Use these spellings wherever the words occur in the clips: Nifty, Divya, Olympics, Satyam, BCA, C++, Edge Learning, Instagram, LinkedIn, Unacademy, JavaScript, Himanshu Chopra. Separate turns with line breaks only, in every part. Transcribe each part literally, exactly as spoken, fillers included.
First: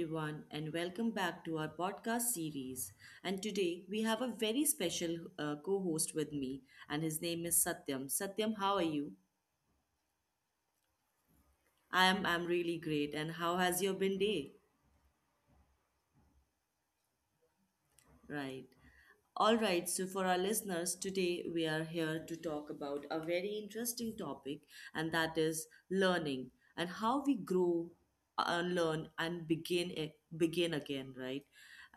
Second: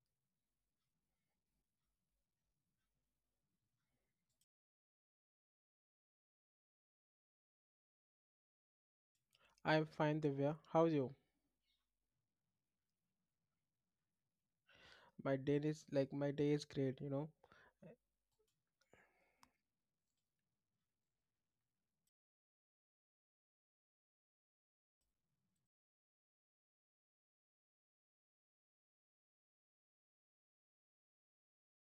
everyone, and welcome back to our podcast series. And today we have a very special uh, co host with me, and his name is Satyam. Satyam, how are you?
I'm fine, Divya. How's you?
I am I'm really great. And how has your been day?
My day is like my day is great, you know.
Right. All right, so for our listeners, today we are here to talk about a very interesting topic, and that is learning and how we grow, uh, learn, and begin a- begin again, right?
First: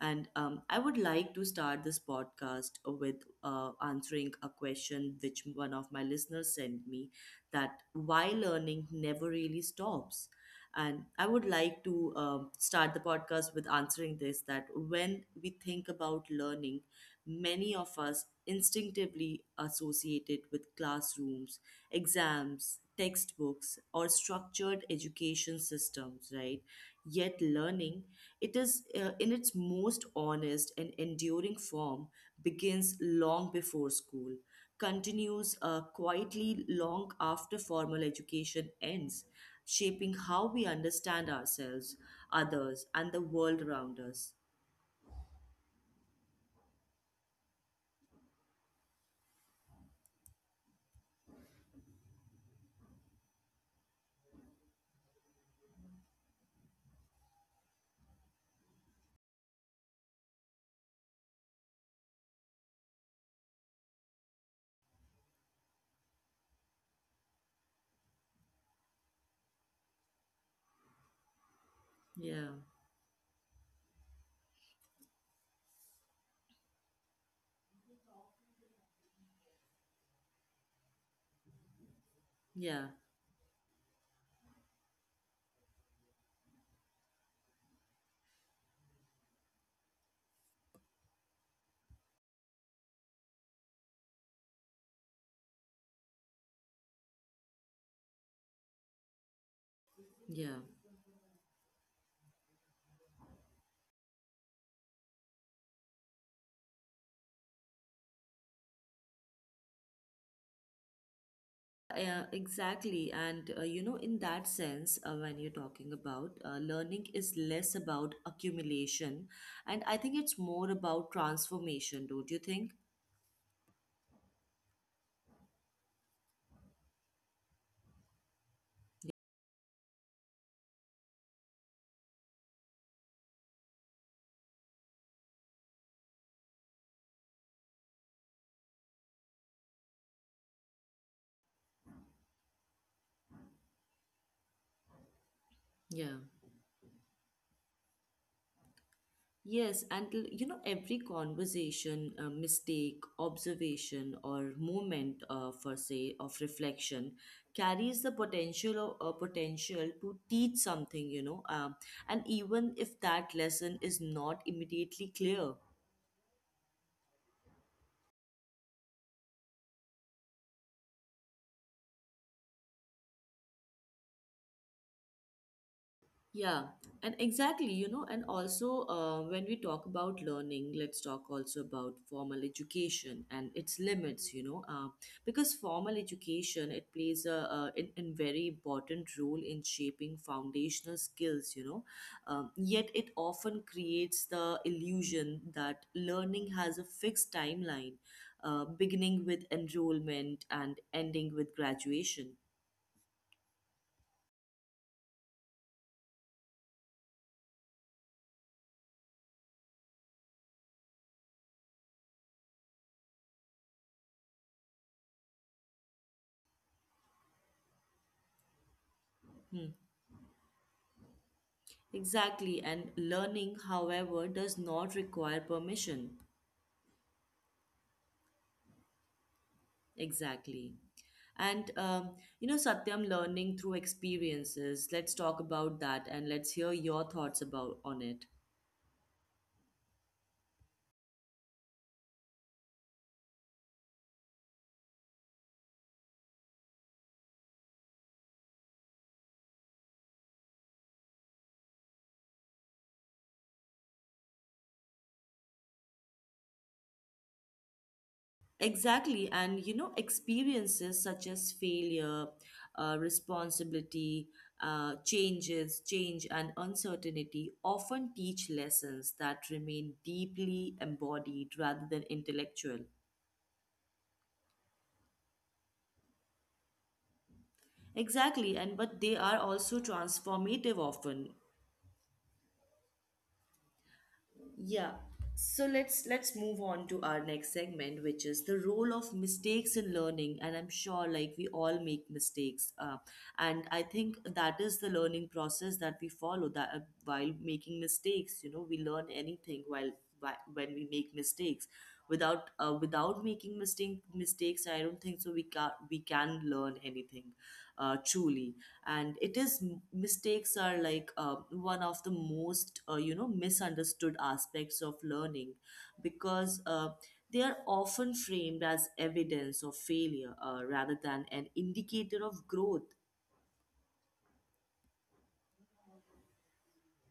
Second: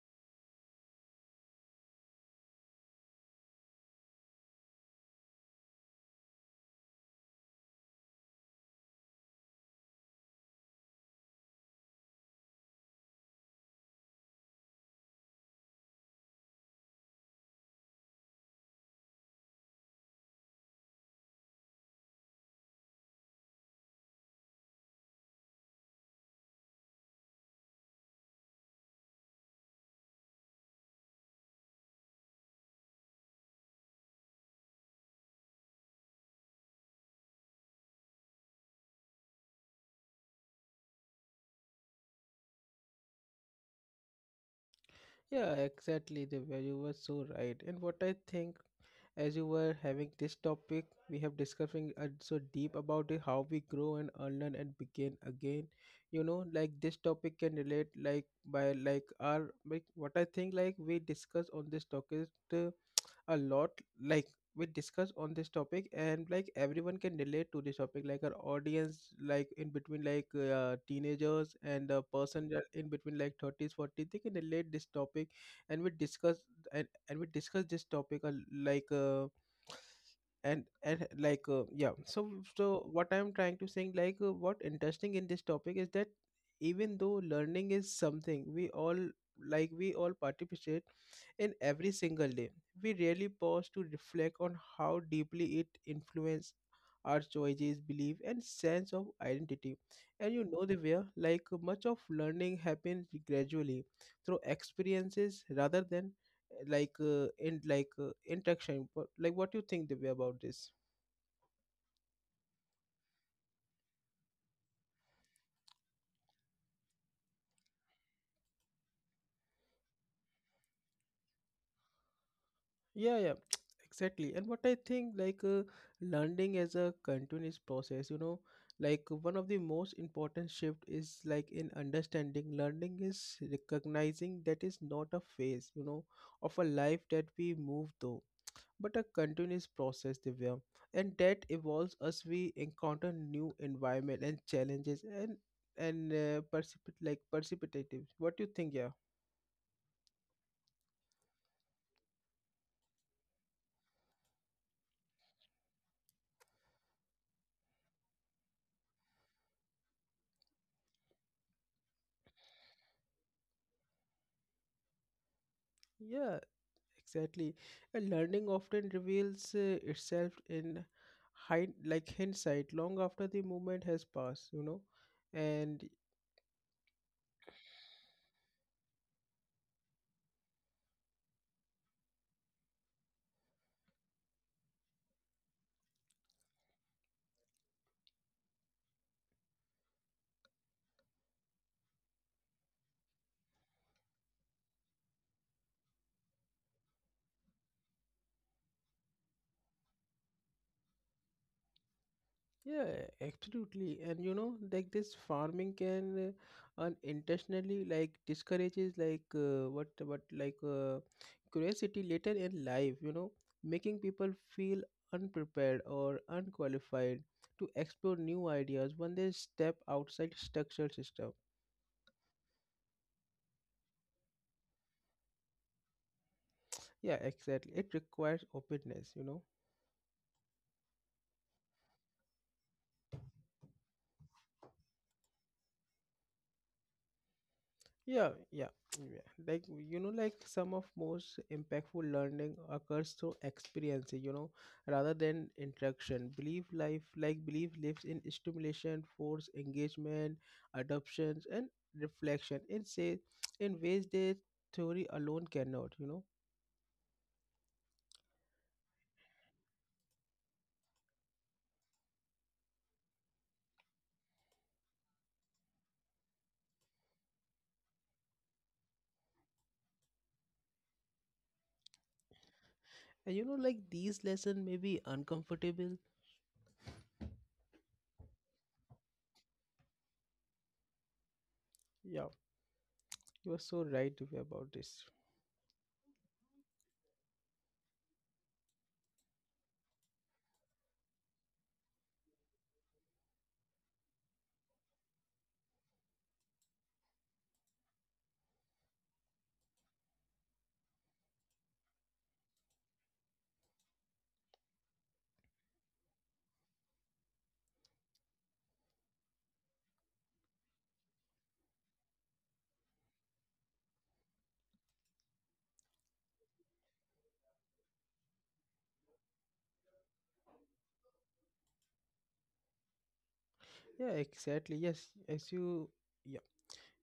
And um, I would like to start this podcast with uh, answering a question which one of my listeners sent me that why learning never really stops. And I would like to um start the podcast with answering this that when we think about learning, many of us instinctively associated with classrooms, exams, textbooks, or structured education systems, right? Yet learning, it is uh, in its most honest and enduring form, begins long before school, continues uh, quietly long after formal education ends, shaping how we understand ourselves, others, and the world around us.
Yeah, exactly, Divya. You were so right. And what I think, as you were having this topic, we have discussing uh, so deep about it, how we grow and unlearn and begin again. You know, like this topic can relate like by like our like what I think like we discuss on this topic. Uh, a lot like we discuss on this topic, and like everyone can relate to this topic, like our audience, like in between like uh, teenagers and a person
Yeah,
that in between like thirties forties, they can relate this topic, and we discuss and, and we discuss this topic a l- like uh, and and like uh, yeah. So
yeah,
so what I'm trying to saying like uh, what interesting in this topic is that even though learning is something we all like we all participate in every single day. We rarely pause to reflect on how deeply it influences our choices, belief, and sense of identity. And you
yeah.
know, Divya, like much of learning happens gradually through experiences rather than uh, like uh, in like uh, interaction. But like, what do you think, Divya, about this?
Yeah, exactly. And uh, you know, in that sense, uh, when you're talking about uh, learning is less about accumulation, and I think it's more about transformation, don't you think?
Yeah, yeah, exactly. And what I think, like, uh, learning as a continuous process, you know, like one of the most important shift is like in understanding learning is recognizing that is not a phase, you know, of a life that we move through, but a continuous process, Divya, and that evolves as we encounter new environment and challenges and and
Yeah.
uh, precipit like precipitative. What do you think? Yeah,
Yes, and l- you know, every conversation, uh, mistake, observation, or moment, uh, for say, of reflection, carries the potential of, uh, potential to teach something. You know, um, and even if that lesson is not immediately clear,
yeah. Exactly. And learning often reveals uh, itself in hind like hindsight long after the moment has passed, you know. And
yeah, and exactly, you know, and also uh, when we talk about learning, let's talk also about formal education and its limits, you know, uh, because formal education, it plays a, a, in, in very important role in shaping foundational skills, you know, um, yet it often creates the illusion that learning has a fixed timeline, uh, beginning with enrollment and ending with graduation.
yeah, absolutely. And you know, like this farming can uh, unintentionally like discourages like uh, what what like uh, curiosity later in life, you know, making people feel unprepared or unqualified to explore new ideas when they
Hmm.
step outside structural system.
Exactly, and learning, however, does not require permission.
Yeah, exactly, it requires openness, you know.
Exactly. And, um, you know, Satyam, learning through experiences. Let's talk about that and let's hear your thoughts about on it.
Yeah, yeah, yeah, like you know, like some of most impactful learning occurs through experience, you know, rather than instruction. Belief life like belief lives in stimulation force engagement, adoptions, and reflection in say, in ways that theory alone cannot, you know.
Exactly. And, you know, experiences such as failure, uh, responsibility, uh, changes, change, and uncertainty often teach lessons that remain deeply embodied rather than intellectual.
And you know, like these lessons may be uncomfortable.
Exactly, and but they are also transformative often.
Yeah, you are so right, Divya, about
Yeah.
this.
So let's let's move on to our next segment, which is the role of mistakes in learning. And I'm sure like we all make mistakes, uh, and I think that is the learning process that we follow. That uh, while making mistakes, you know, we learn anything while whi- when we make mistakes. Without uh, without making mistake mistakes, I don't think so. We can we can learn anything, uh, truly. And it is mistakes are like uh, one of the most uh, you know misunderstood aspects of learning because uh, they are often framed as evidence of failure uh, rather than an indicator of growth.
Yeah, exactly, yes, as you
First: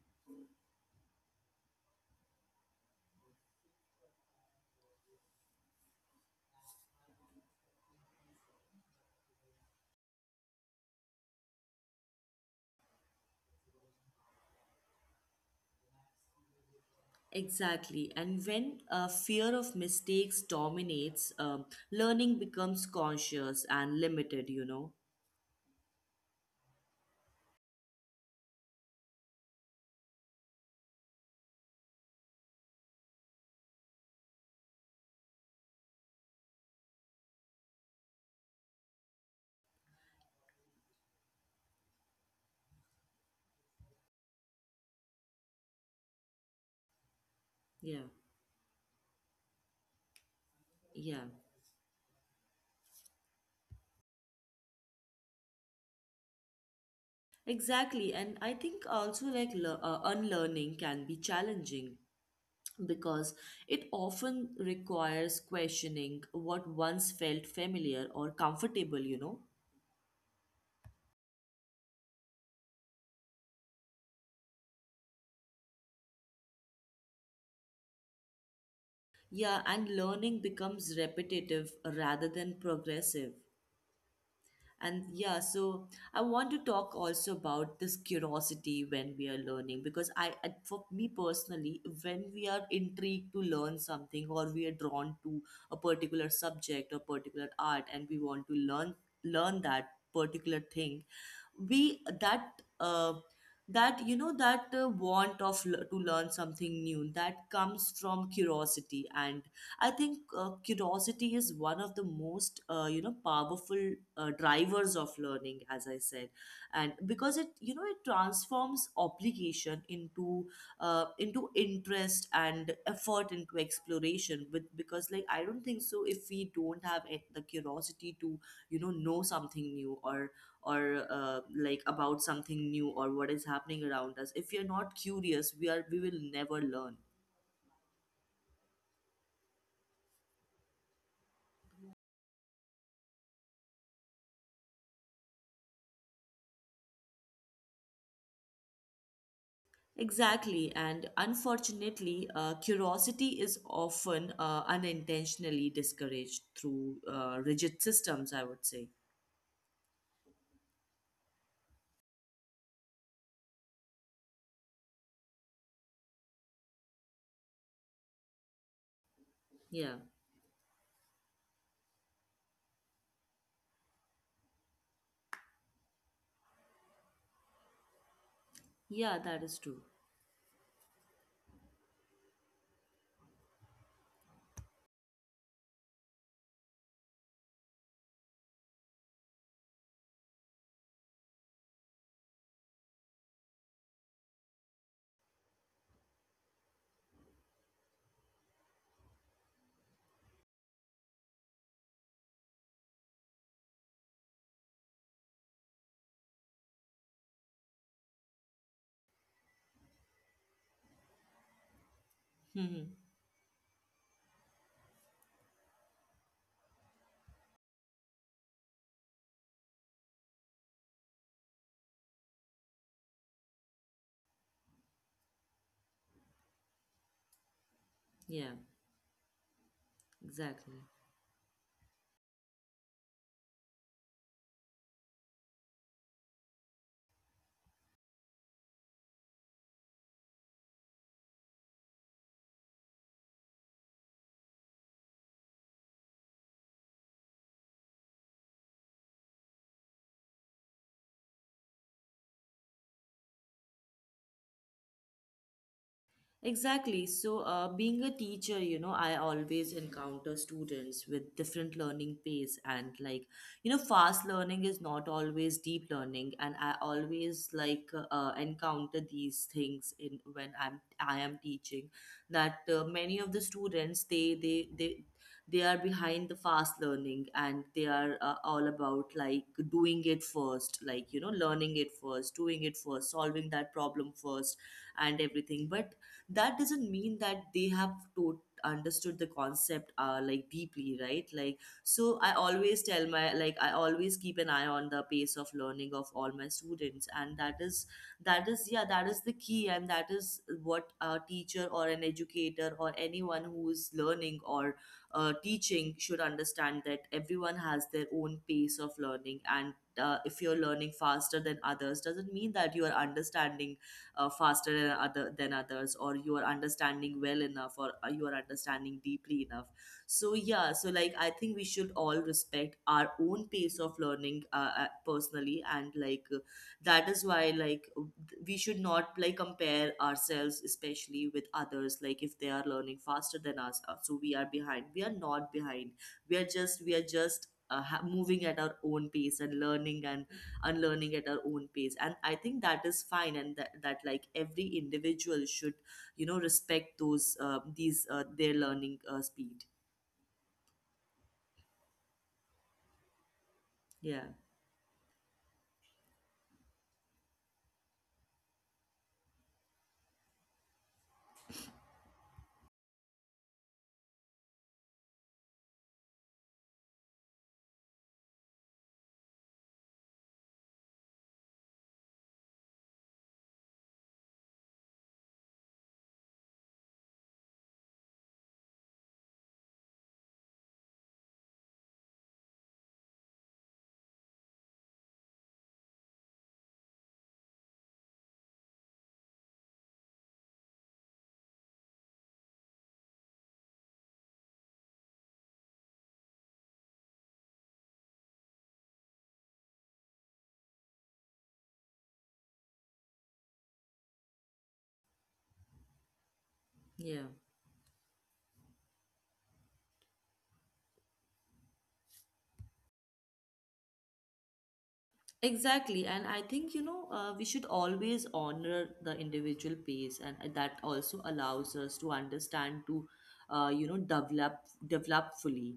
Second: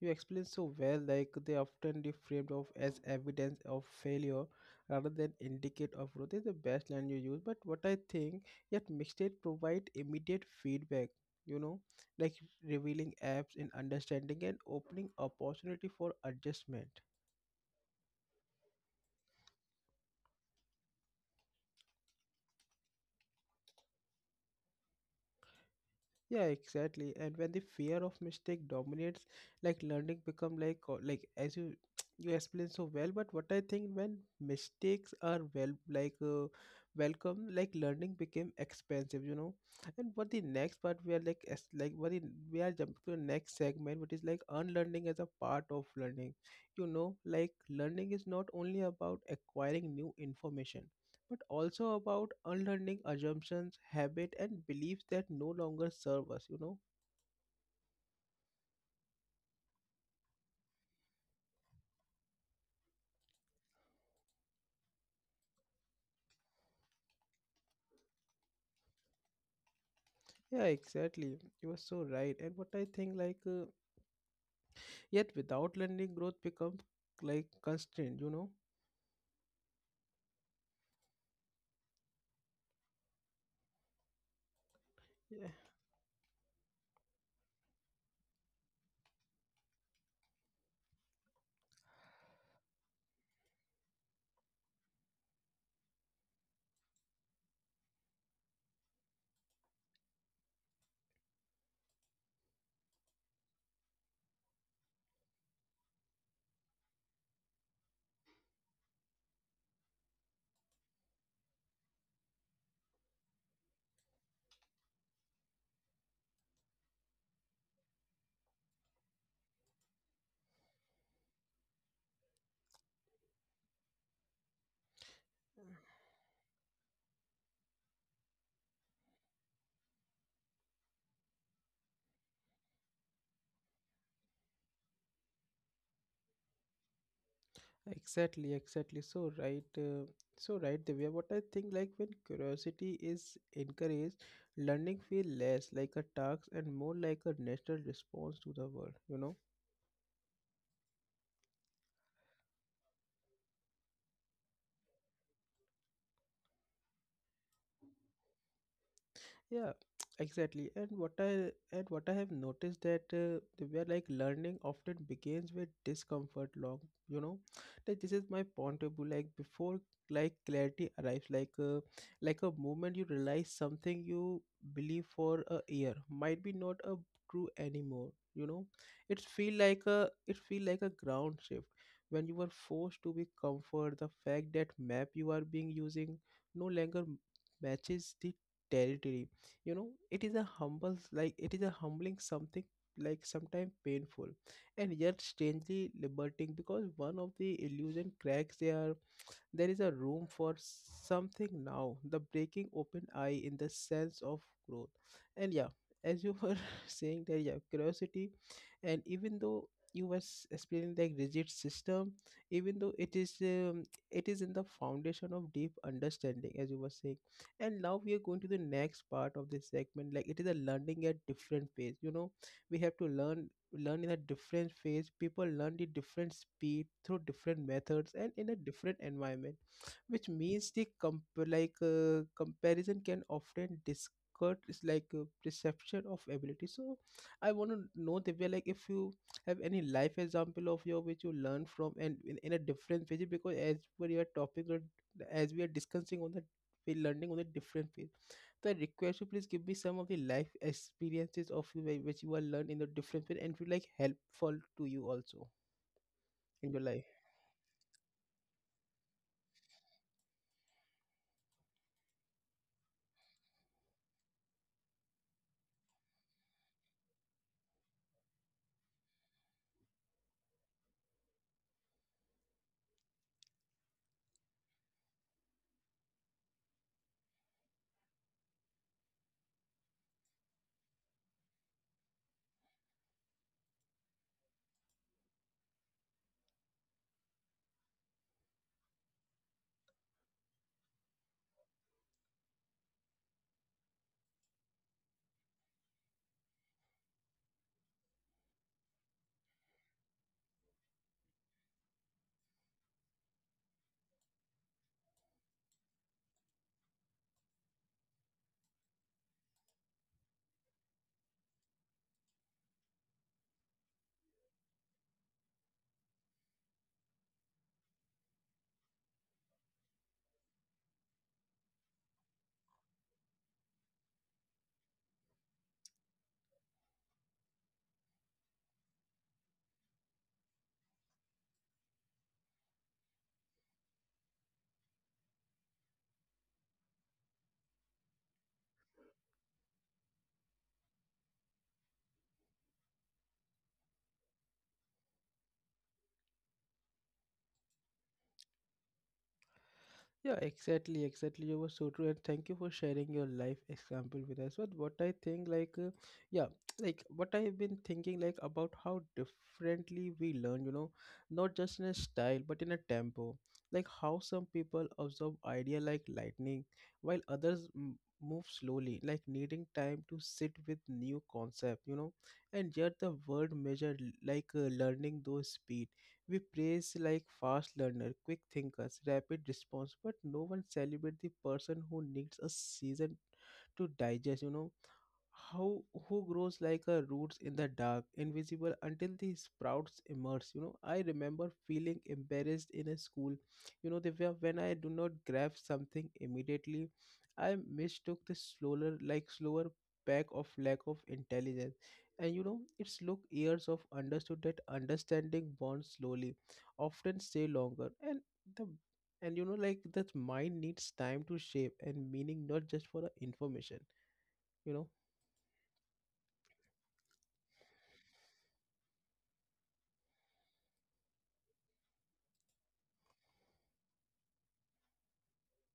you explain so well, like they often be framed of as evidence of failure rather than indicate of growth. Is the best line you use, but what I think, yet mixtape provide immediate feedback. You know, like revealing apps in understanding and opening opportunity for adjustment.
Exactly. And when uh, fear of mistakes dominates, um, learning becomes conscious and limited, you know?
Yeah, exactly. And when the fear of mistake dominates, like learning become like co- like as you you explain so well. But what I think when mistakes are well like uh, welcome, like learning became expensive, you know. And what the next part we are like as like what the, we are jumping to the next segment, which is like unlearning as a part of learning. You know, like
Yeah,
learning is not only about acquiring new information,
yeah.
but also about unlearning assumptions, habit, and beliefs that no longer serve us, you know?
Exactly. And I think also like le- uh, unlearning can be challenging because it often requires questioning what once felt familiar or comfortable, you know?
Yeah, exactly. You were so right. And what I think, like, uh, yet without learning, growth becomes like constrained, you know?
Yeah, and learning becomes repetitive rather than progressive. And yeah,
Yeah,
so I want to talk also about this curiosity when we are learning because I, I- for me personally, when we are intrigued to learn something or we are drawn to a particular subject or particular art and we want to learn learn that particular thing, we that uh, that you know that uh, want of l- to learn something new that comes from curiosity. And I think uh, curiosity is one of the most uh, you know powerful uh, drivers of learning, as I said, and because it you know it transforms obligation into uh, into interest and effort into exploration. With because like I don't think so if we don't have it- the curiosity to you know know something new or or uh, like about something new or what is happening around us, if we are not curious, we are we will never learn.
exactly, exactly. So right, uh, so right, Divya. What I think, like, when curiosity is encouraged, learning feel less like a task and more like a natural response to the world, you know?
Exactly, and unfortunately, uh, curiosity is often uh, unintentionally discouraged through uh, rigid systems, I would say.
Yeah, exactly. And what I and what I have noticed that uh, the- where like learning often begins with discomfort long, you know. Like this is my point of view. Like before
Yeah,
like clarity arrives, like uh, like a moment you realize something you believe for a year might be not a true anymore. You know,
yeah,
it
that
feel
is true.
like a it feel like a ground shift when you were forced to be comfort the fact that map you are being using no longer matches the territory, you know. It is a humble like it is a humbling something, like sometimes painful, and yet strangely liberating because one of the illusion cracks their, there is a room for something now, the breaking open eye in the sense of growth. And yeah, as you were saying that, yeah, curiosity, and even though you were s- explaining the rigid system, even though it is um, it is in the foundation of deep understanding, as you were saying. And now we are going to the next part of this segment. Like it is a learning at different pace. You know, we have to learn learn in a different phase, people learn the different speed through different methods and in a
Yeah,
different environment, which means the
exactly.
comp- like uh, comparison can often discard is like a perception of ability. So I want to know, Divya, like if you have any life example of your which you learn from, and in, in a different phase, because as we are topic or as we are discussing on the we're learning on a different phase, that request, you please give me some of the life experiences of you whi- which you are learned in the different way and feel like helpful to you also in your life.
Exactly. So, uh, being a teacher, you know, I always encounter students with different learning pace and like, you know, fast learning is not always deep learning, and I always like uh, encounter these things in when I'm I am teaching that uh, many of the students they they they they are behind the fast learning and they are uh, all about like doing it first, like you know, learning it first, doing it first, solving that problem first and everything. But that doesn't mean that they have to understood the concept uh, like deeply, right? Like so I always tell my like I always keep an eye on the pace of learning of all my students, and that is that is yeah that is the key. And that is what a teacher or an educator or anyone who is learning or uh, teaching should understand, that everyone has their own pace of learning. And uh, if you're learning faster than others doesn't mean that you are understanding uh, faster than, other, than others, or you are understanding well enough, or uh, you are understanding deeply enough. So yeah, so like I think we should all respect our own pace of learning, uh, uh, personally, and like uh, that is why like we should not like compare ourselves especially with others. Like if they are learning faster than us, uh, so we are behind, we are not behind. We are just we are just uh, ha- moving at our own pace and learning and unlearning at our own pace. And I think that is fine, and that, that like every individual should you know respect those uh, these uh, their learning uh, speed.
Yeah, exactly, exactly. You were so true, and thank you for sharing your life example
Yeah,
with us. But what I think, like, uh, yeah, like what I have been thinking, like, about how differently we learn. You know, not just in a style, but in a tempo. Like how some people absorb idea like lightning, while others m- move slowly, like needing time to sit with new concept. You know, and yet the world measure like uh, learning those speed, we praise like fast learner, quick thinkers, rapid response, but no one celebrate the person who needs a season to digest, you know, how who grows like a roots in the dark invisible until the sprouts emerge. You know, I remember feeling embarrassed in a school, you know, the way when I do not grab something immediately, I mistook the slower like slower pack of lack of intelligence. And you know, its look years of understood that understanding born slowly often
yeah,
stay longer, and the and you know, like that mind needs time to shape and meaning, not just for the information, you know.
exactly. And I think you know uh, we should always honor the individual pace, and uh, that also allows us to understand to uh, you know develop develop fully.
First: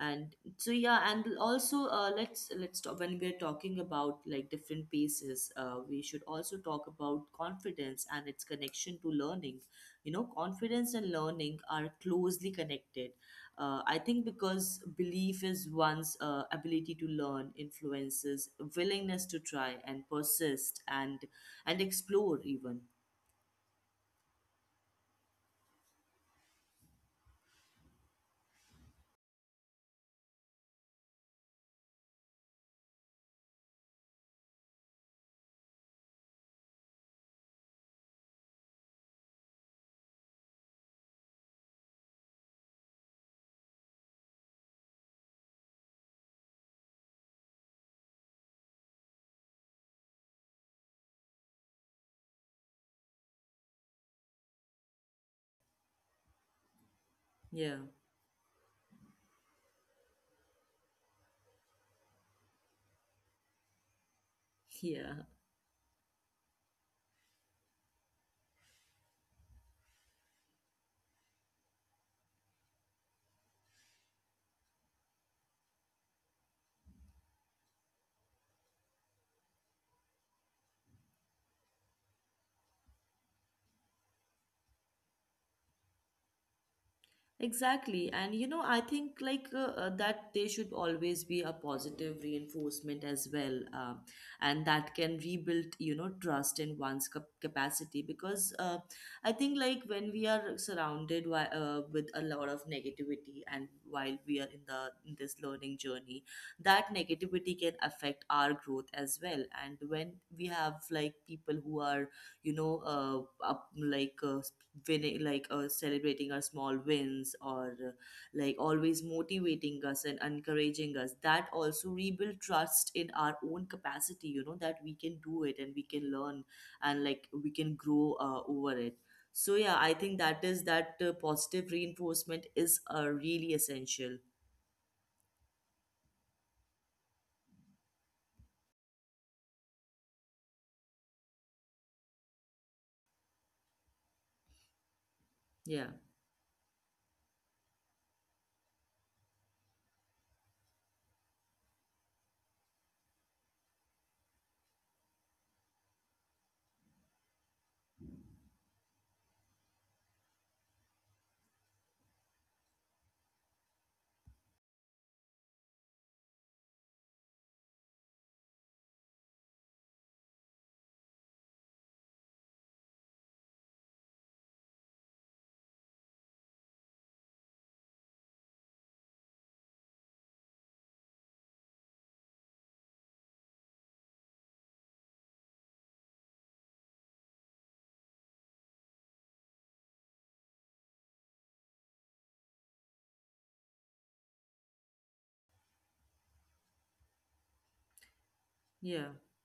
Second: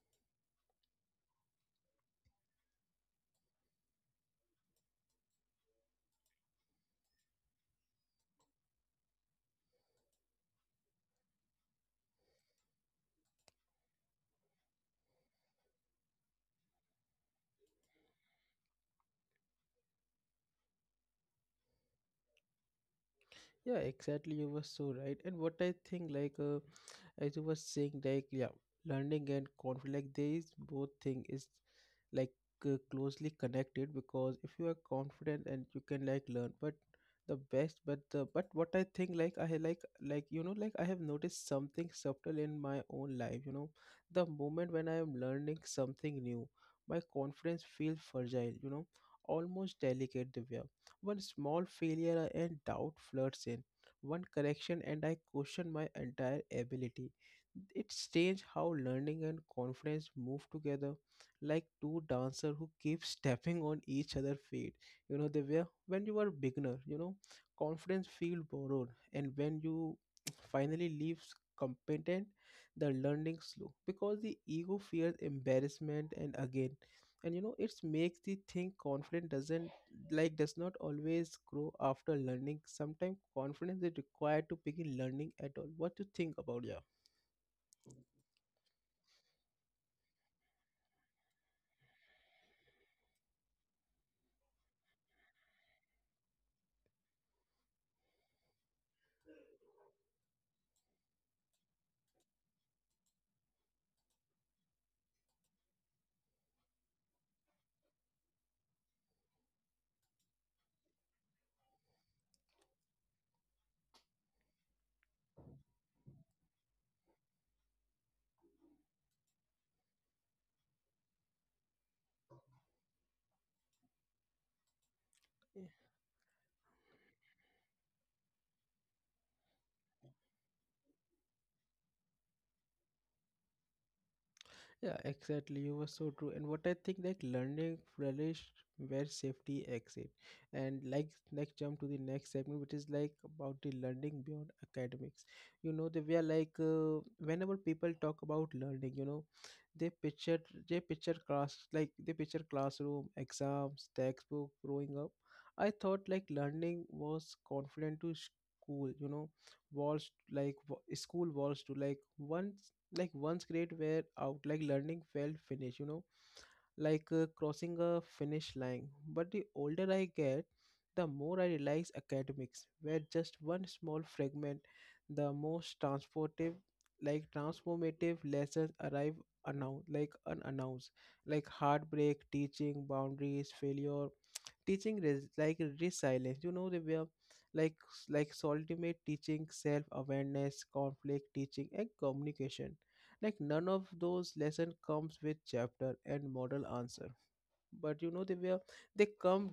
And so yeah, and also uh, let's let's talk when we're talking about like different paces, uh, we should also talk about confidence and its connection to learning. You know, confidence and learning are closely connected, uh, I think, because belief is one's uh, ability to learn influences willingness to try and persist and and explore even.
Yeah, exactly. You were so right. And what I think, like, uh, as you were saying, like, yeah, learning and conflict, like, there is both thing is like uh, closely connected because if you are confident and you can like learn, but the best, but the but what I think, like, I like like you know, like I have noticed something subtle in my own life. You know, the moment when I am learning something new, my confidence feels fragile. You know, almost delicate, Divya, one small failure and doubt floods in, one correction and I question my entire ability.
Yeah.
It's strange how learning and confidence move together like two dancers who keep stepping on each other's feet. You know,
Yeah.
they were when you are beginner, you know, confidence feel borrowed, and when you finally leaves competent, the learning slow because the ego fears embarrassment and again. And you know, it's makes the thing confident doesn't, like does not always grow after learning. Sometimes confidence is required to begin learning at all. What do you think about yeah?
Exactly. And you know, I think like uh, uh, that there should always be a positive reinforcement as well. Um, and that can rebuild, you know, trust in one's cap- capacity. Because uh, I think like when we are surrounded by, uh, with a lot of negativity, and while we are in the in this learning journey, that negativity can affect our growth as well. And when we have like people who are, you know, uh, up, like uh, winning like uh, celebrating our small wins, or uh, like always motivating us and encouraging us, that also rebuild trust in our own capacity, you know, that we can do it and we can learn and like we can grow uh, over it. So yeah, I think that is that uh, positive reinforcement is uh, really essential.
Yeah, exactly. You were so true. And what I think like learning relish where safety exit. And like next jump to the next segment, which is like about the learning beyond academics. You know,
Yeah,
they were like uh, whenever people talk about learning, you know, they picture they picture class like they picture classroom, exams, textbook, growing up. I thought like learning was confined to school, you know, walls like wa- school walls to like one like once grade were out like learning felt finished, you know, like uh, crossing a finish line. But the older I get, the more I realize academics were just one small fragment. The most transportive like transformative lessons arrive announced like unannounced, like heartbreak teaching boundaries, failure teaching res- like resilience. You know, they were like like ultimate teaching self-awareness, conflict teaching and communication. Like none of those lesson comes with chapter and model answer. But you know, they were they
yeah.
come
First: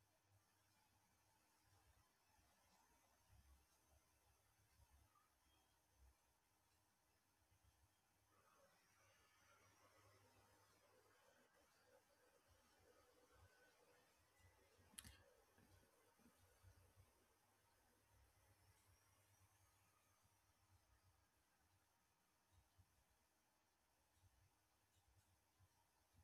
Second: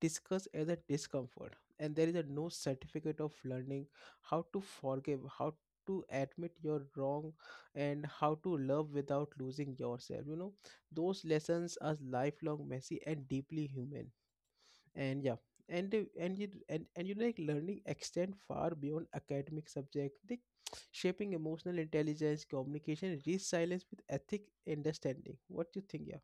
discuss as a discomfort, and there is a no certificate of learning how to forgive, how to admit your wrong, and how to love without losing yourself, you know. Those lessons are lifelong, messy, and deeply human. And yeah, and uh, and you and, and you know, like learning extend far beyond academic subject, like shaping emotional intelligence, communication, resilience with ethic understanding. What do you think? Yeah,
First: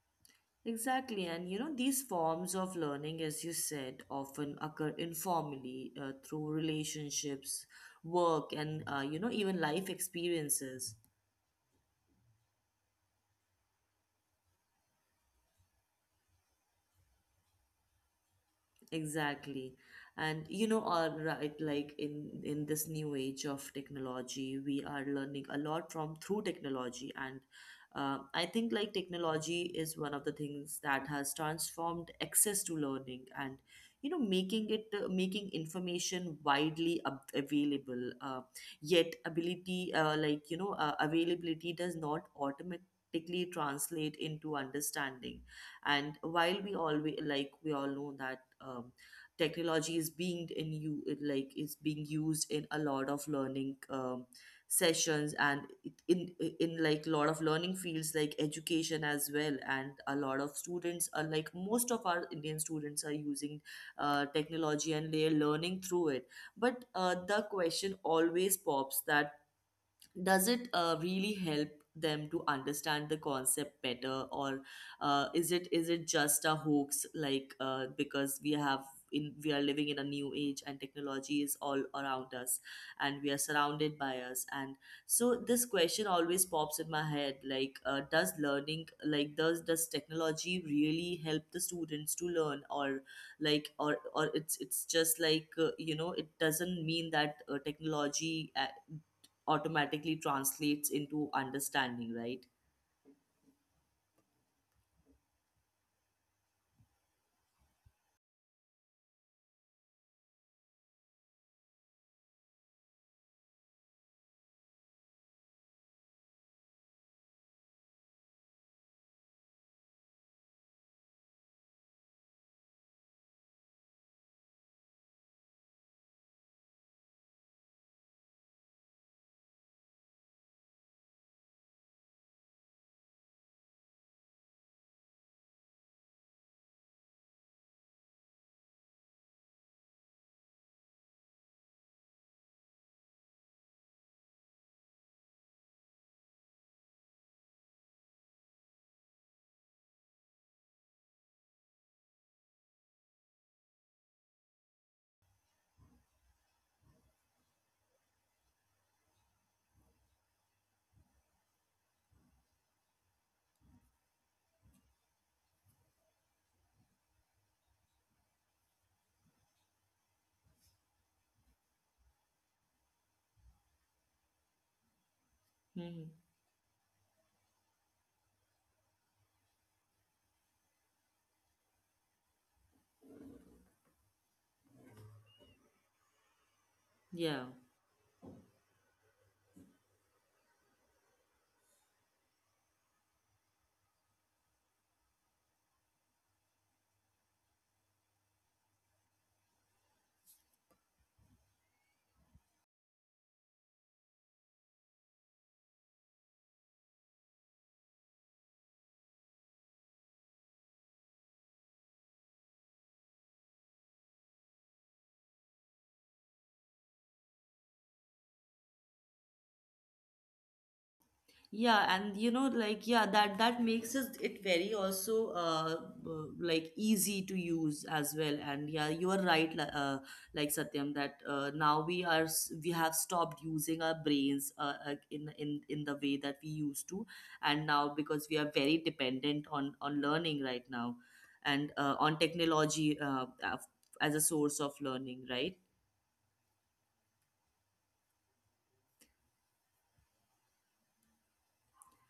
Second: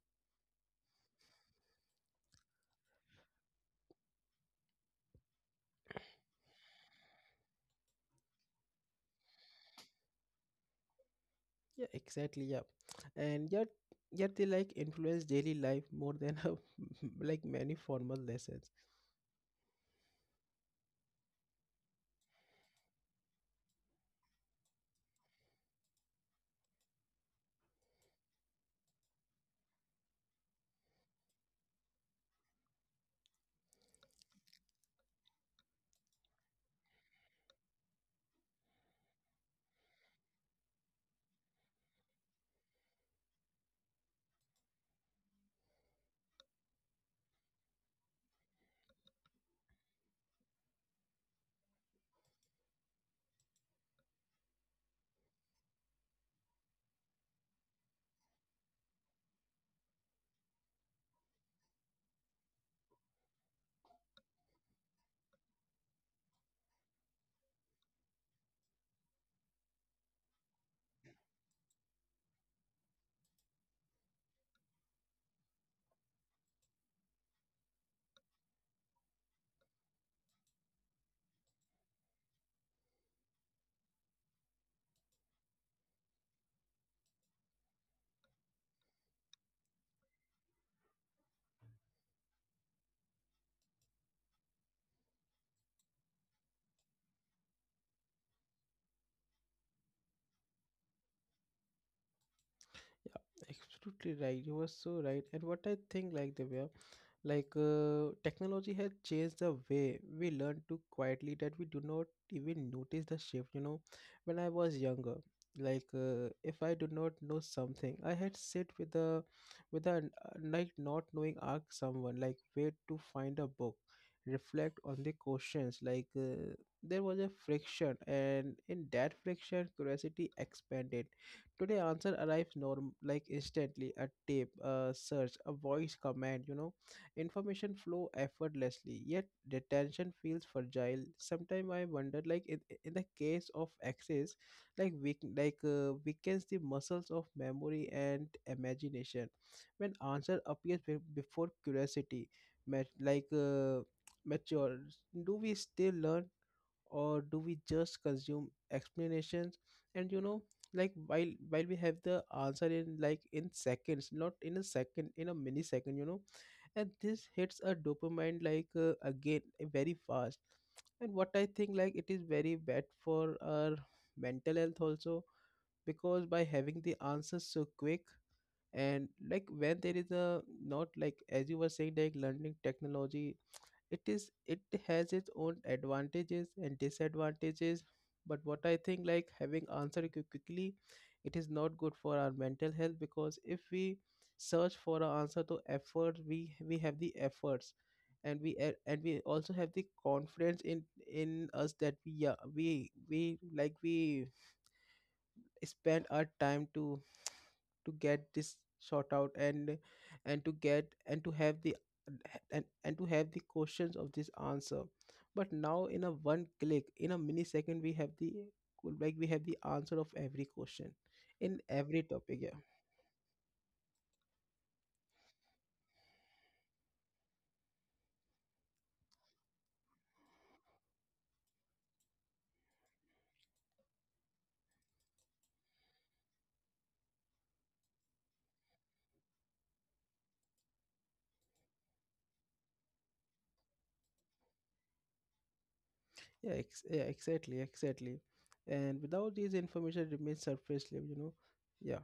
Exactly, and you know, these forms of learning, as you said, often occur informally uh, through relationships, work, and uh, you know, even life experiences.
yeah, exactly, yeah. And yet, yet they like influence daily life more than uh, like many formal lessons.
Exactly. And you know, all right, like in in this new age of technology, we are learning a lot from through technology. And uh, I think like technology is one of the things that has transformed access to learning, and you know making it uh, making information widely ab- available. Uh, yet ability, uh, like you know, uh, availability does not automatically translate into understanding. And while we always like we all know that, um, technology is being in you like is being used in a lot of learning, um, sessions, and it- in in like a lot of learning fields like education as well. And a lot of students are like, most of our Indian students are using uh, technology and they're learning through it. But uh, the question always pops that does it uh, really help them to understand the concept better? Or uh, is it is it just a hoax? Like uh, because we have in we are living in a new age and technology is all around us, and we are surrounded by us. And so this question always pops in my head, like uh, does learning like does does technology really help the students to learn? Or like or or it's it's just like uh, you know, it doesn't mean that uh, technology uh, automatically translates into understanding, right?
Absolutely right, you were so right. And what I think, like the way, like uh, technology has changed the way we learn to quietly that we do not even notice the shift. You know, when I was younger, like uh, if I do not know something, I had sit with a with a like not knowing, ask someone like where to find a book, reflect on the questions. Like uh, there was a friction, and in that friction, curiosity expanded. Today, answer arrives norm like instantly. A tape, a search, a voice command. You know, information flow effortlessly, yet detention feels fragile. Sometimes I wonder, like in, in the case of access like weak like uh, weakens the muscles of memory and imagination. When answer appears be- before curiosity mat- like uh, matures, do we still learn or do we just consume explanations? And you know, like while while we have the answer in like in seconds, not in a second, in a millisecond, you know. And this hits a dopamine like uh, again very fast. And what I think, like it is very bad for our mental health also,
Hmm.
because by having the answers so quick, and like when there is a not like, as you were saying, like learning technology, it is it has its own advantages and
Yeah.
disadvantages. But what I think, like having answered quick- quickly, it is not good for our mental health, because if we search for an answer to effort, we we have the efforts, and we a- and we also have the confidence in in us that we, yeah, we we like we spend our time to to get this sort out and and to get and to have the and, and to have the questions of this answer. But now in a one click, in a millisecond, we have the like we have the answer of every question in
Yeah,
every
and you
topic,
know,
yeah.
like, yeah, that that makes it, it very also uh, uh, like easy to use as well. And yeah, you are right, li- uh, like Satyam, that uh, now we are s- we have stopped using our brains uh, uh, in in in the way that we used to, and now because we are very dependent on on learning right now, and uh, on technology uh, af- as a source of learning, right?
Yeah, ex- yeah, exactly, exactly. And without these information, it remains surface level, you know. Yeah.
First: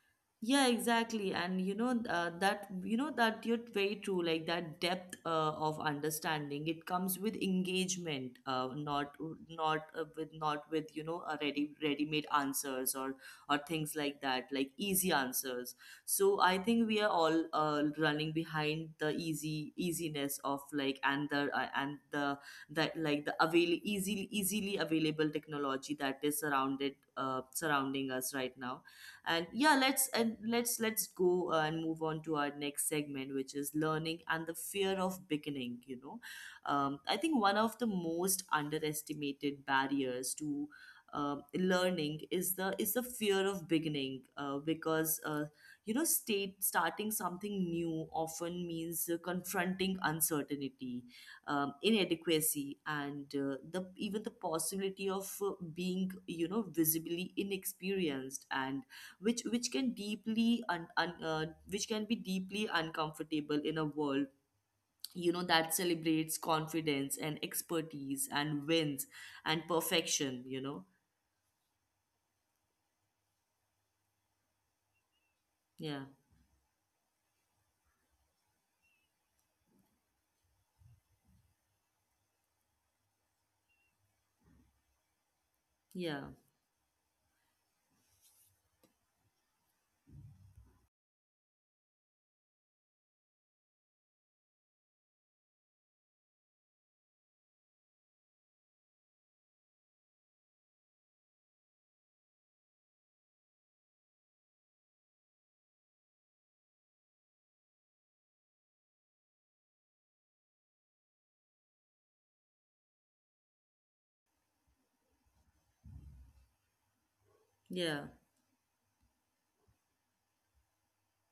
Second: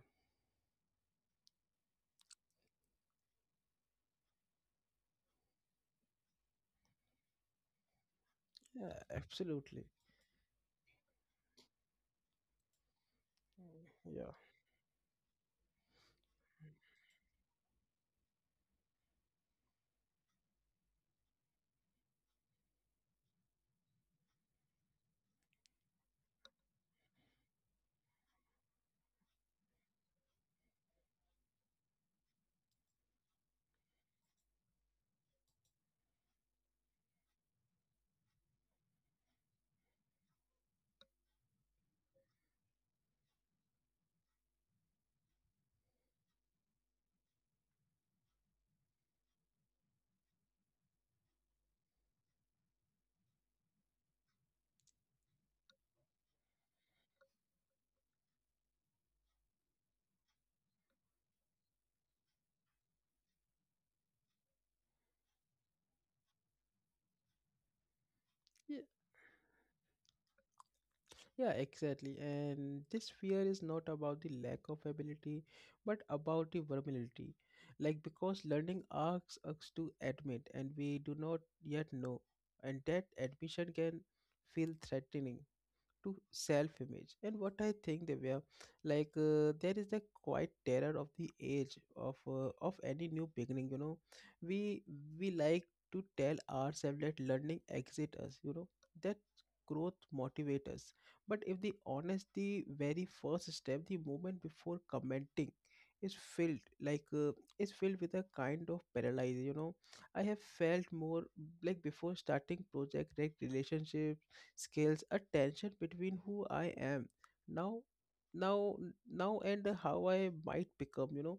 Yeah, exactly. And you know uh, that you know that you're very true. Like that depth uh, of understanding, it comes with engagement, uh,
Yeah,
not
absolutely.
not uh, with not with you know a ready ready-made answers or or
Mm,
things like
yeah.
that, like easy answers. So I think we are all uh, running behind the easy easiness of like and the uh, and the that like the avail easily easily available technology that is surrounded uh, surrounding us right now, and yeah let's and let's let's go uh, and move on to our next segment, which is learning and the fear of beginning, you know. Um, i think one of the most underestimated barriers to um, learning is the is the fear of beginning, uh, because uh, you know, state starting something new often means uh, confronting uncertainty, um, inadequacy, and uh, the even the possibility of uh, being, you know, visibly inexperienced, and which which can deeply un, un, uh, which can be deeply uncomfortable in a world, you know, that celebrates confidence and expertise and wins and perfection, you know.
Yeah, exactly. And this fear is not about the lack of ability, but
Yeah,
about the vulnerability. Like, because learning asks us to admit, and we do not yet know. And that admission can feel threatening to
yeah,
self image. And what I think, they were like uh, there is the quiet terror of the age of uh, of any new beginning, you know. We we like to tell ourselves that learning exit us, you know, that growth motivate us. But if the honest, the very first step, the moment before commenting is filled like uh, is filled with a kind of paralysis, you know. I have felt more like before starting project like relationship scales a tension between who I am now
yeah,
now now and how I might become, you know.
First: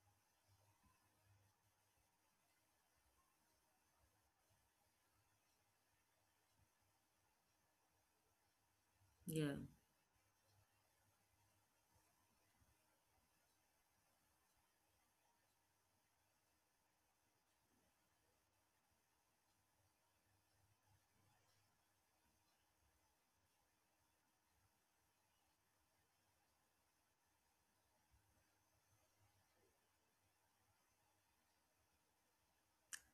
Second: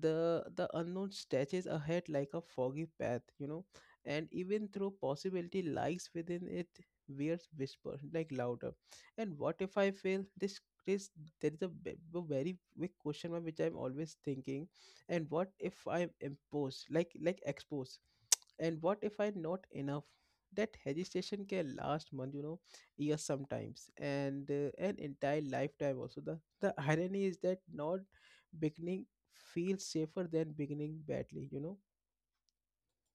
The the unknown stretches ahead like a foggy path, you know. And even through possibility lies within it, weird whisper like louder, and what
yeah.
if I fail this this? There is a, ve- a very big question mark which I'm always thinking. And what if I'm imposed like like exposed? And what if I'm not enough? That hesitation can last month, you know, years sometimes, and uh, an entire lifetime also. The the irony is that not beginning feels safer than beginning badly, you know.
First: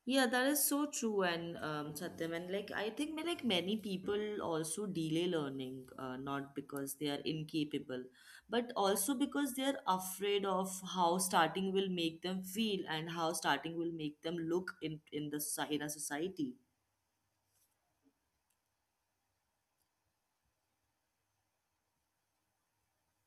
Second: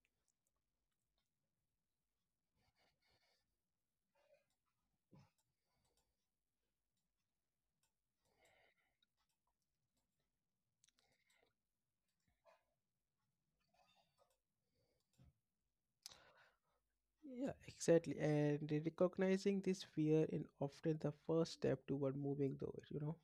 Yeah, that is so true, and um, Satyam, and like I think ma- like many people also delay learning, uh, not because they are incapable, but also because they are afraid of how starting will make them feel and how starting will make them look in in the soci- in a society.
Yeah, exactly. And recognizing this fear is often the first step toward moving though, you know.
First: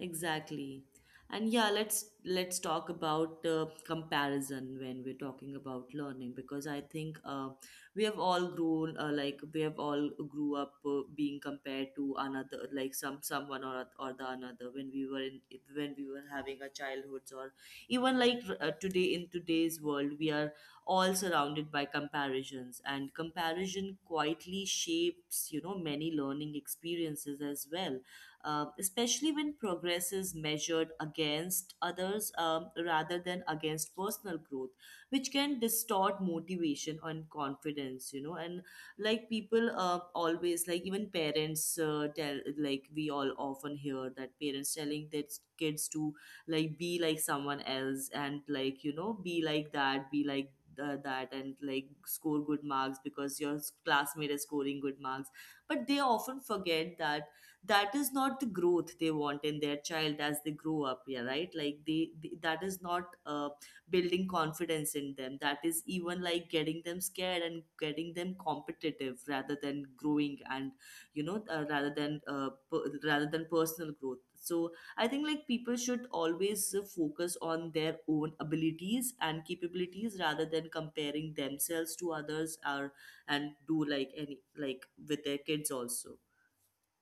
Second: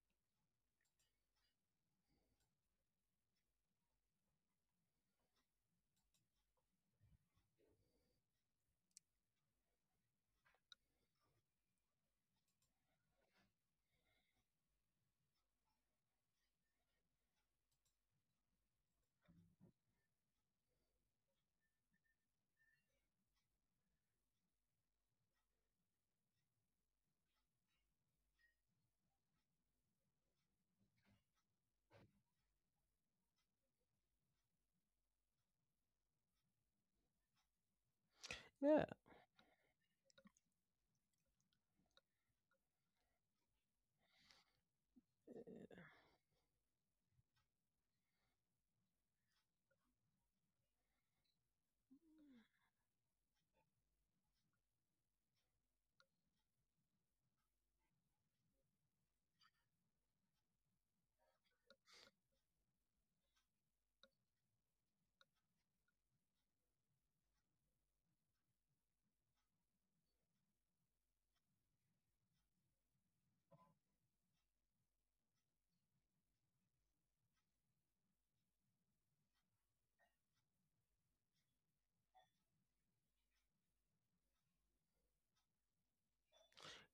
Exactly. And yeah, let's let's talk about uh, comparison when we're talking about learning, because I think uh, we have all grown uh, like we have all grew up uh, being compared to another, like some someone or oth- or the another, when we were in when we were having our childhoods, or even like uh, today in today's world we are all surrounded by comparisons, and comparison quietly shapes, you know, many learning experiences as well, uh, especially when progress is measured against others, um, rather than against personal growth, which can distort motivation and confidence, you know. And
Yeah.
like people uh, always, like even parents uh, tell, like we all often hear that parents telling their kids to like be like someone else and, like, you know, be like that, be like uh, that, and like score good marks because your classmate is scoring good marks, but they often forget that that is not the growth they want in their child as they grow up, yeah, right, like they, they that is not uh, building confidence in them, that is even like getting them scared and getting them competitive rather than growing, and you know, uh, rather than uh, per, rather than personal growth. So I think like people should always uh, focus on their own abilities and capabilities rather than comparing themselves to others, or and do like any like with their kids also.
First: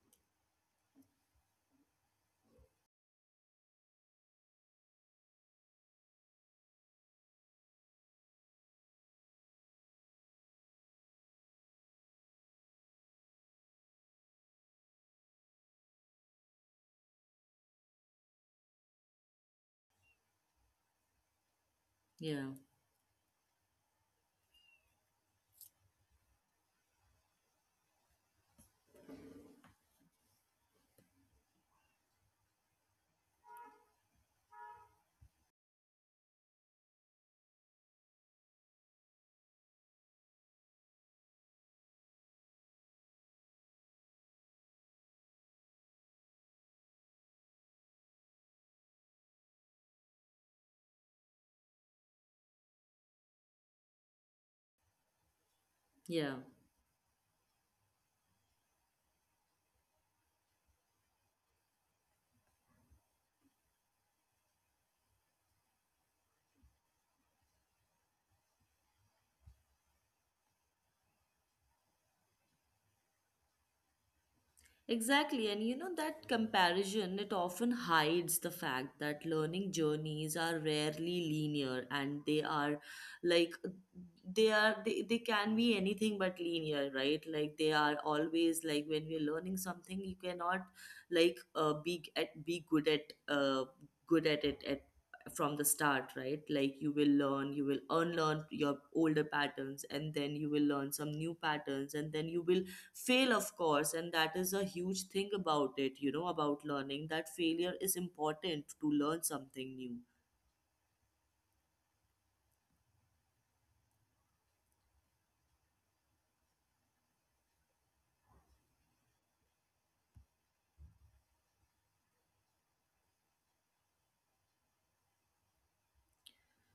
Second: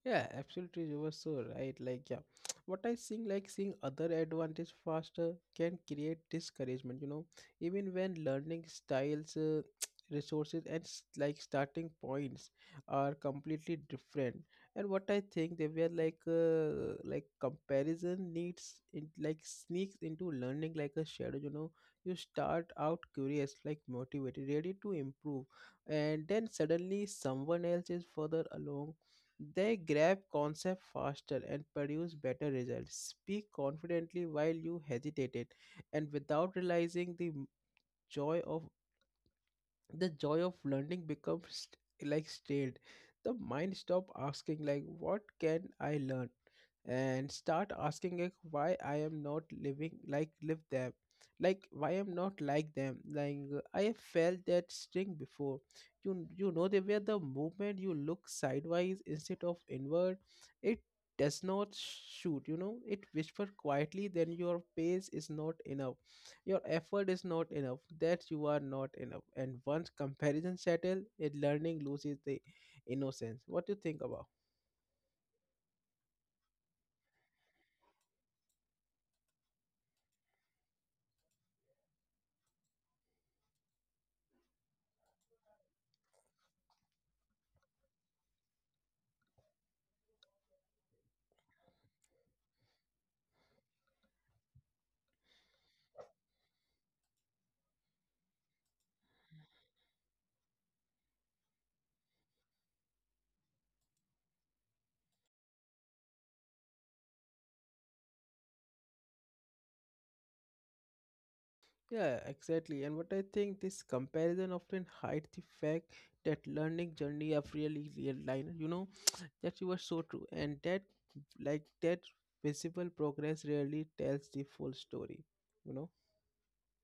Yeah, absolutely. You were so right. Like, yeah, what I think, like seeing other advantage faster can create discouragement, you know, even when learning styles, uh, resources, and s- like starting points are completely different. And what I think they were like, uh, like comparison needs in like sneaks into learning like a shadow, you know. You
Yeah,
start out curious, like motivated, ready to improve, and then suddenly someone else is further along. They grab concept faster and produce better results, speak confidently while you hesitate. And without realizing, the m- joy of the joy of learning becomes st- like stalled. The mind stop asking like what can I learn, and start asking like why I am not living like live them, like why I'm not like them. Like uh, I have felt that string before. You
yeah.
you know, the where the movement you look sideways instead of inward, it does not shoot, you know. It whisper quietly then your pace is not enough, your effort is not enough, that you are not enough. And once comparison settle, it learning loses the innocence. What do you think about?
Exactly, and you know that comparison, it often hides the fact that learning journeys are rarely linear, and they are like they are they, they can be anything but linear, right? Like they are always like when we're learning something, you cannot like uh, be g- at be good at uh, good at it at from the start, right? Like you will learn, you will unlearn your older patterns, and then you will learn some new patterns, and then you will fail, of course, and that is a huge thing about it, you know, about learning, that failure is important to learn something new.
Yeah, exactly. And what I think this comparison often hides the fact that learning journey are really real line, you know, that you are so true. And that like that visible progress rarely tells the full story, you know.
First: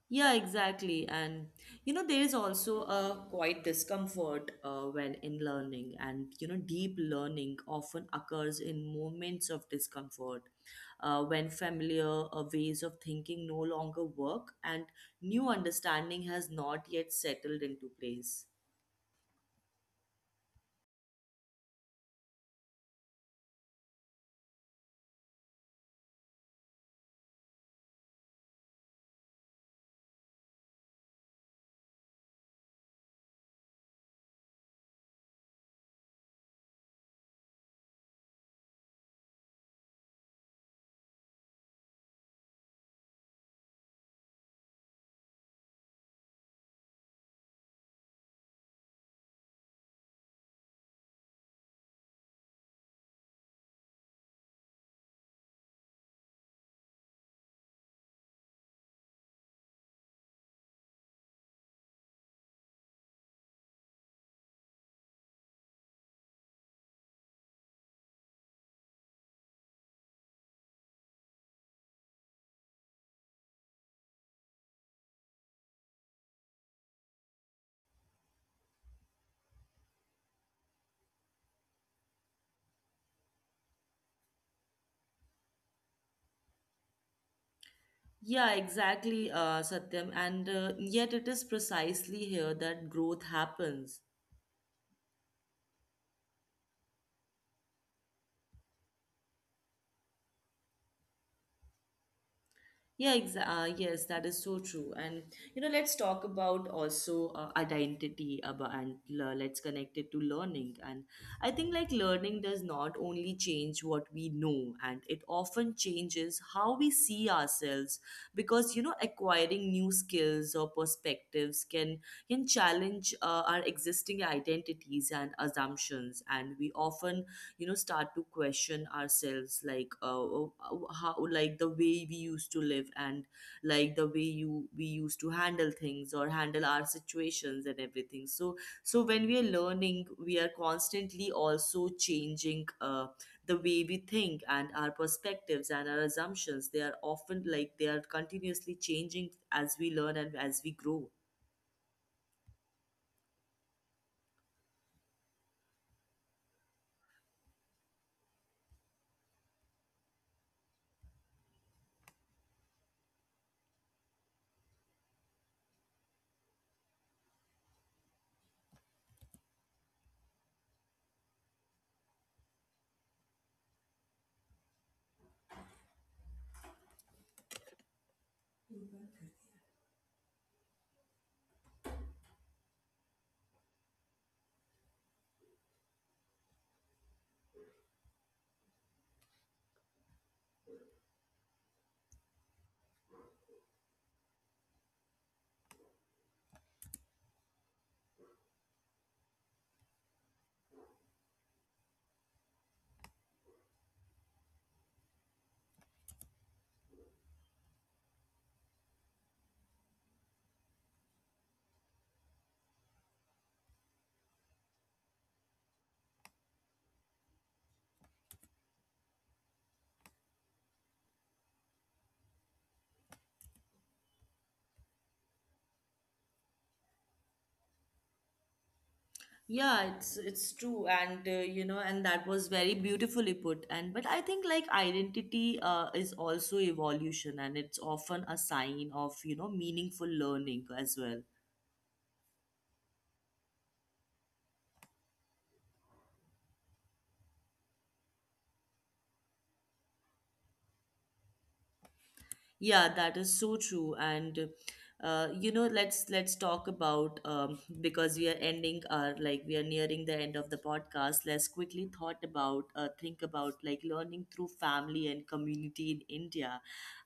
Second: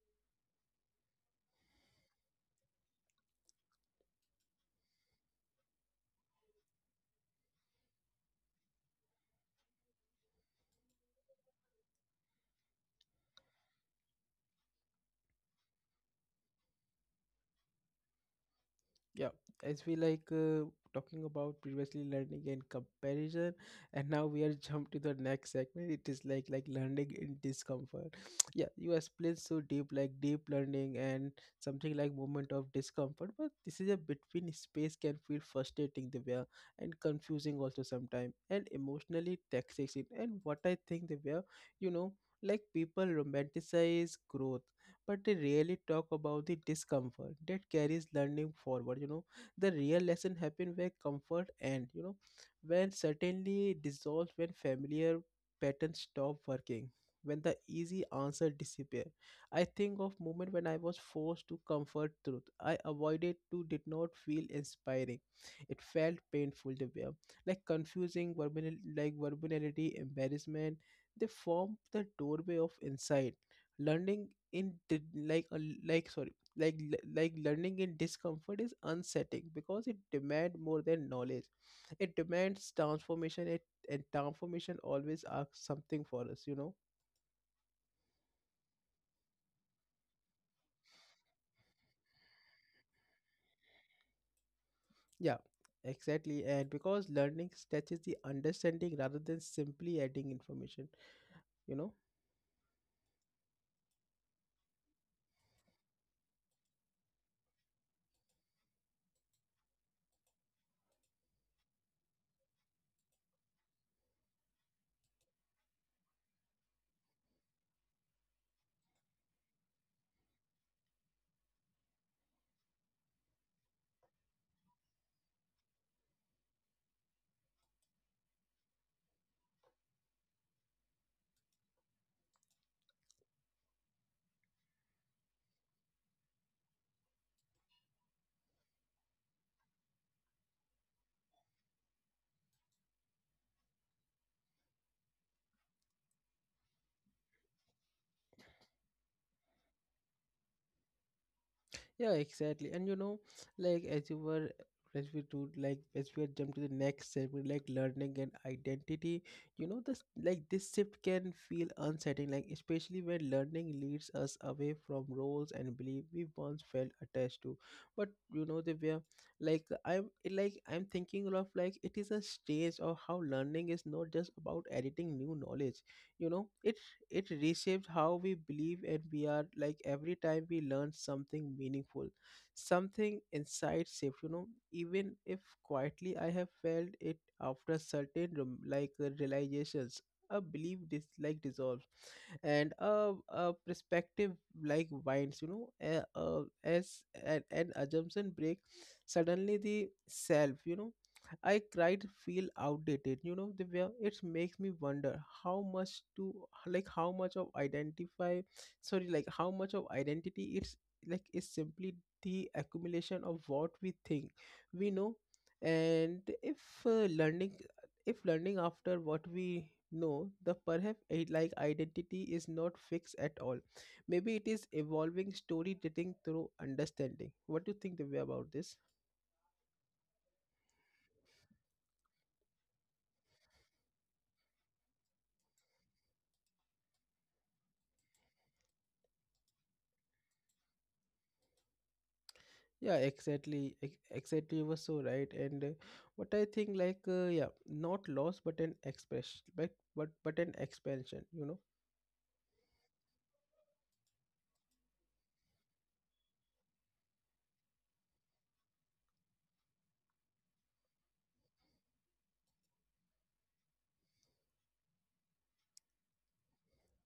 Yeah, exactly, and you know there is also a quite discomfort uh, when in learning, and you know deep learning often occurs in moments of discomfort, uh, when familiar uh, ways of thinking no longer work and new understanding has not yet settled into place.
Yeah, as we like uh, talking about previously learning and comparison, and now we are jump to the next segment. It is like like learning in discomfort. Yeah, you explained so deep, like deep learning and something like moment of discomfort. But this is a between space can feel frustrating, Divya, and confusing also sometimes, and emotionally taxing. And what I think, Divya, you know, like people romanticize growth, but they rarely talk about the discomfort that carries learning forward, you know. The real lesson happen where comfort and, you know, when certainly dissolves, when familiar patterns stop working, when the easy answer disappear. I think of moment when I was forced to comfort truth I avoided to did not feel inspiring. It felt painful to bear, like confusing verbal like verbality embarrassment. They form the doorway of insight. Learning in di- like a l- like sorry like le- like learning in discomfort is unsettling because it demands more than knowledge. It demands transformation it, and transformation always asks something for us, you know.
Yeah, exactly, uh, Satyam. And uh, yet, it is precisely here that growth happens.
Yeah, exactly. And because learning stretches the understanding rather than simply adding information, you know.
Yeah, exa- uh, yes, that is so true. And you know, let's talk about also uh, identity about, and le- let's connect it to learning. And I think like learning does not only change what we know, and it often changes how we see ourselves, because you know, acquiring new skills or perspectives can can challenge uh, our existing identities and assumptions, and we often, you know, start to question ourselves, like uh, uh, how like the way we used to live, and like the way you we used to handle things, or handle our situations and everything. So so when we are learning, we are constantly also changing uh, the way we think, and our perspectives and our assumptions, they are often like they are continuously changing as we learn and as we grow.
Yeah, exactly. And you know, like as you were, as we do like as we had jumped to the next segment, like learning and identity, you know, this like this shift can feel unsettling, like especially when learning leads us away from roles and belief we once felt attached to. But you know, they were like I'm like I'm thinking of like it is a stage of how learning is not just about editing new knowledge, you know. It it reshaped how we believe, and we are like every time we learn something meaningful, something inside safe, you know, even if quietly. I have felt it after certain rem- like uh, realizations. A belief dis- like dissolves, and a, a perspective like winds, you know, uh, uh, as an, an assumption break, suddenly the self, you know, I cried feel outdated, you know. The way it makes me wonder how much to like how much of identify sorry like how much of identity it's like is simply the accumulation of what we think we know. And if uh, learning, if learning after what we know, the perhaps i- like identity is not fixed at all. Maybe it is evolving story telling through understanding. What do you think, Divya, about this?
Yeah, it's it's true, and uh, you know, and that was very beautifully put. And but I think like identity uh, is also evolution, and it's often a sign of, you know, meaningful learning as well.
Yeah, exactly, ex- exactly, you were so right. And uh, what I think, like uh, yeah, not loss but an expression, but, but but an expansion, you know.
Yeah, that is so true. And uh, you know, let's let's talk about um, because we are ending our, like we are nearing the end of the podcast. Let's quickly thought about uh, think about like learning through family and community in India.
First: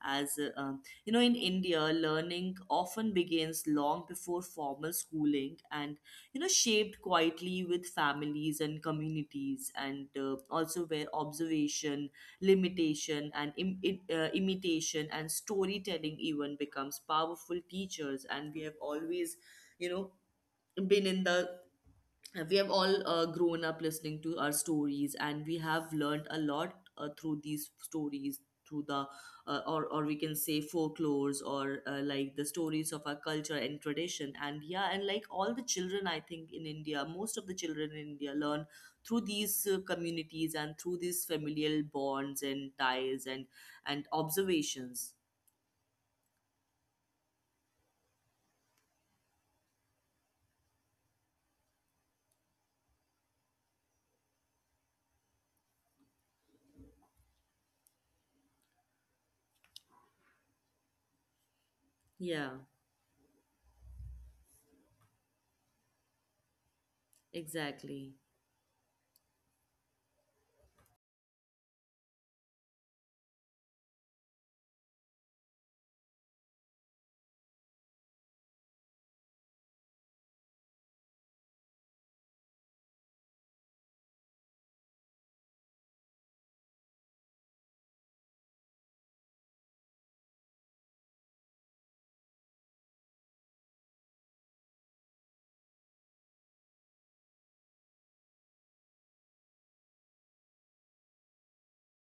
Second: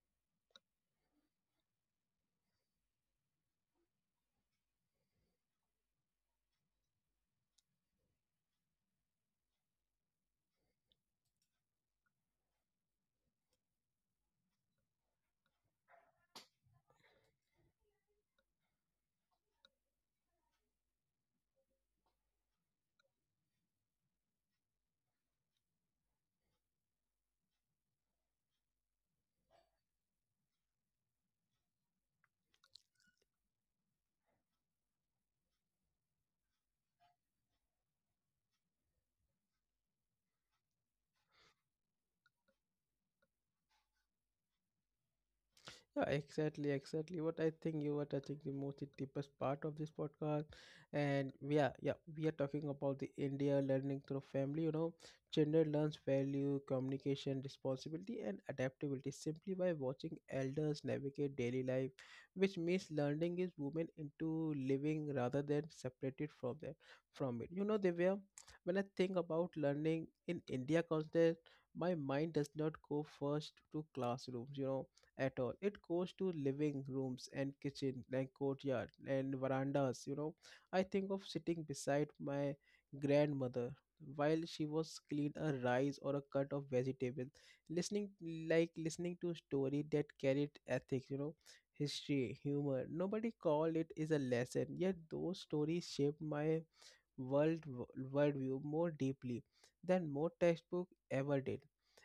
As uh, um, You know, in India, learning often begins long before formal schooling, and you know, shaped quietly with families and communities, and uh, also where observation, limitation and Im- it, uh, imitation and storytelling even becomes powerful teachers, and we have always, you know, been in the we have all uh, grown up listening to our stories, and we have learned a lot uh, through these stories, through the uh, or or we can say folklores, or uh, like the stories of our culture and tradition. And yeah, and like all the children, I think in india, most of the children in india learn through these uh, communities, and through these familial bonds and ties and and observations.
Yeah, exactly, exactly. What I think, you were touching the most the deepest part of this podcast, and we are, yeah, we are talking about the India learning through family. You know, children learns value, communication, responsibility, and adaptability simply by watching elders navigate daily life,
Yeah,
which means learning is woven into living rather than separated from them from it. You know, they
exactly.
were when I think about learning in India context, my mind does not go first to classrooms. You know, at all it goes to living rooms and kitchen like courtyard and verandas, you know. I think of sitting beside my grandmother while she was clean a rice or a cut of vegetable, listening like listening to a story that carried ethics, you know, history, humor. Nobody called it is a lesson, yet those stories shaped my world w- worldview more deeply than more textbooks ever did.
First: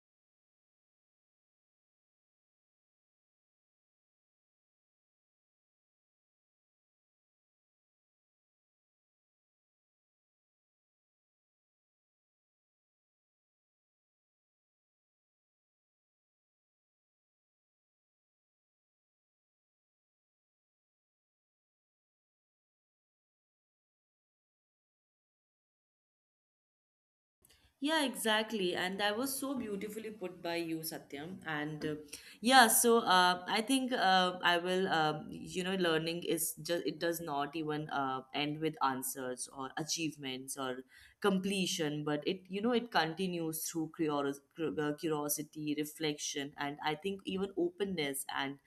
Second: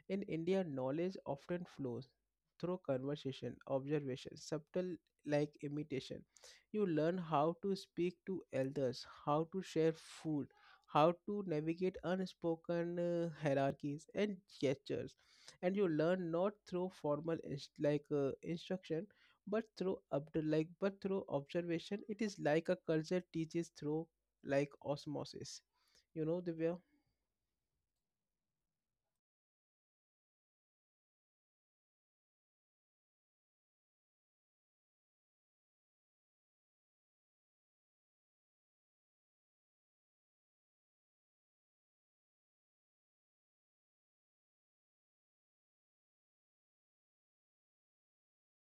In India, knowledge often flows through conversation, observation, subtle like imitation. You learn how to speak to elders, how to share food, how to navigate unspoken uh, hierarchies and gestures. And you learn not through formal inst- like uh, instruction, but through obd- like but through observation. It is like a culture teaches through like osmosis, you know, Divya.
Yeah, exactly. And that was so beautifully put by you, Satyam. And uh, yeah, so uh, I think uh, I will, uh, you know, learning is just, it does not even uh, end with answers or achievements or completion, but it, you know, it continues through curios- cur- uh, curiosity, reflection, and I think even openness. And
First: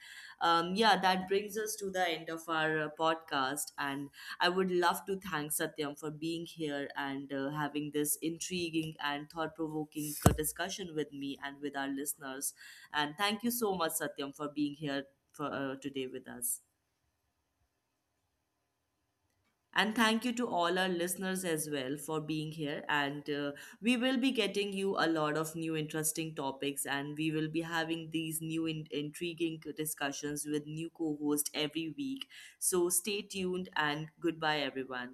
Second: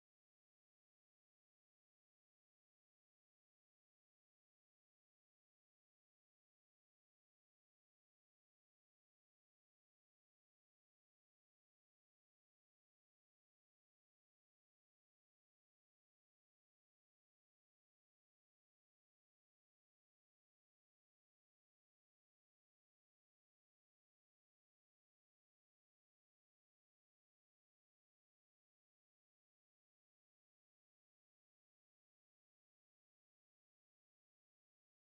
um, yeah, that brings us to the end of our uh, podcast. And I would love to thank Satyam for being here, and uh, having this intriguing and thought provoking discussion with me and with our listeners. And thank you so much, Satyam, for being here for, uh, today with us. And thank you to all our listeners as well for being here. And uh, we will be getting you a lot of new interesting topics, and we will be having these new in- intriguing discussions with new co host every week. So stay tuned, and goodbye, everyone.